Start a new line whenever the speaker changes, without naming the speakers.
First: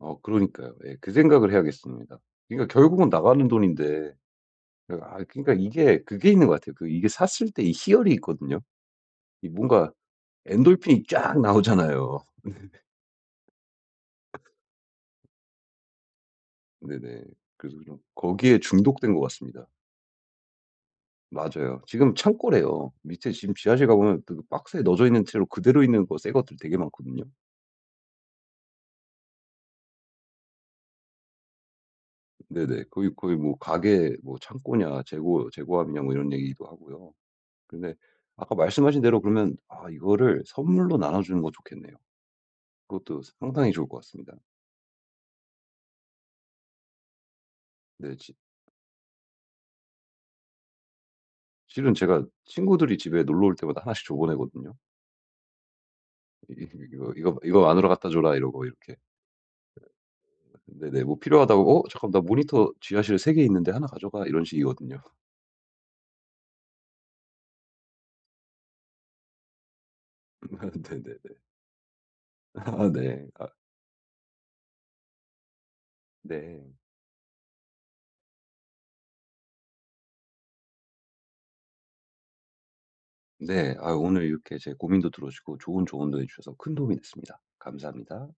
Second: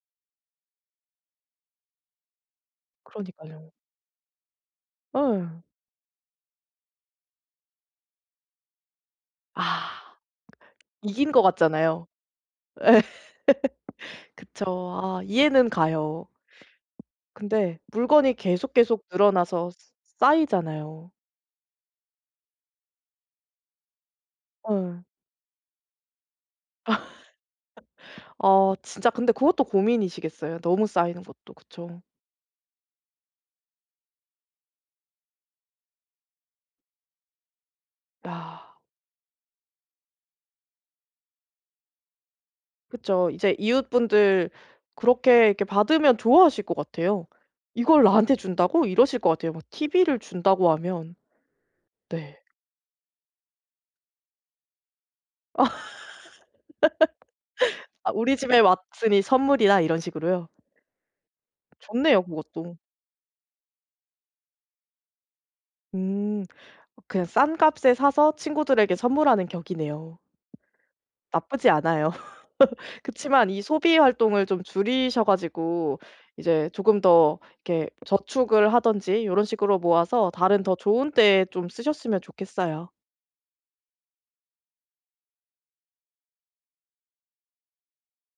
어 그러니까요. 예 그 생각을 해야겠습니다. 그러니까 결국은 나가는
그러니까요.
돈인데 그 아 그러니까
예.
이게 그게 있는 것 같아요. 이게 샀을 때 이 희열이 있거든요. 이
아.
뭔가 엔돌핀이
이긴
쫙
것 같잖아요.
나오잖아요.
예. 그쵸. 아
네.
이해는 가요.
네네. 그래서
근데
좀
물건이
거기에
계속 계속
중독된 것 같습니다.
늘어나서 쌓이잖아요.
맞아요. 지금 창고래요. 밑에 지금 지하실 가 보면 그 박스에
예.
넣어져 있는 채로 그대로 있는 거 새것들 되게 많거든요.
어. 진짜 근데 그것도 고민이시겠어요 너무 쌓이는 것도. 그쵸.
네네. 거기 "거기 뭐 가게 뭐 창고냐. 재고 재고함이냐." 뭐 이런 얘기도 하고요. 근데 아까
아.
말씀하신 대로 그러면 아 이거를 선물로 나눠 주는 거 좋겠네요. 그것도
그쵸. 이제
상당히 좋을 것 같습니다.
이웃분들 그렇게 이렇게 받으면 좋아하실 것 같아요. '이걸
네. 진
나한테 준다고?' 이러실 것 같아요 막 티비를 준다고 하면.
실은 제가
네.
친구들이 집에 놀러 올 때마다 1 씩 줘 보내거든요. 이 이 이거 이거 "이거 안으로 갖다
아 "우리
줘라."
집에
이러고 이렇게.
왔으니 선물이다." 이런 식으로요?
네. 네네. "뭐 필요하다고? 어 잠깐 나
좋네요
모니터
그것도.
지하실에 3 개 있는데 1 가져가." 이런 식이거든요.
음. 그냥 싼 값에 사서 친구들에게 선물하는 격이네요.
네네네.
나쁘지 않아요.
아. 네. 그러니까
그치만 이 소비 활동을 좀 줄이셔 가지고
네.
이제 조금 더 이렇게 저축을 하든지 요런 식으로 모아서 다른 더 좋은 때에 좀 쓰셨으면 좋겠어요.
네. 아 오늘 이렇게 제 고민도 들어 주고 좋은 조언도 해 주셔서 큰 도움이 됐습니다. 감사합니다.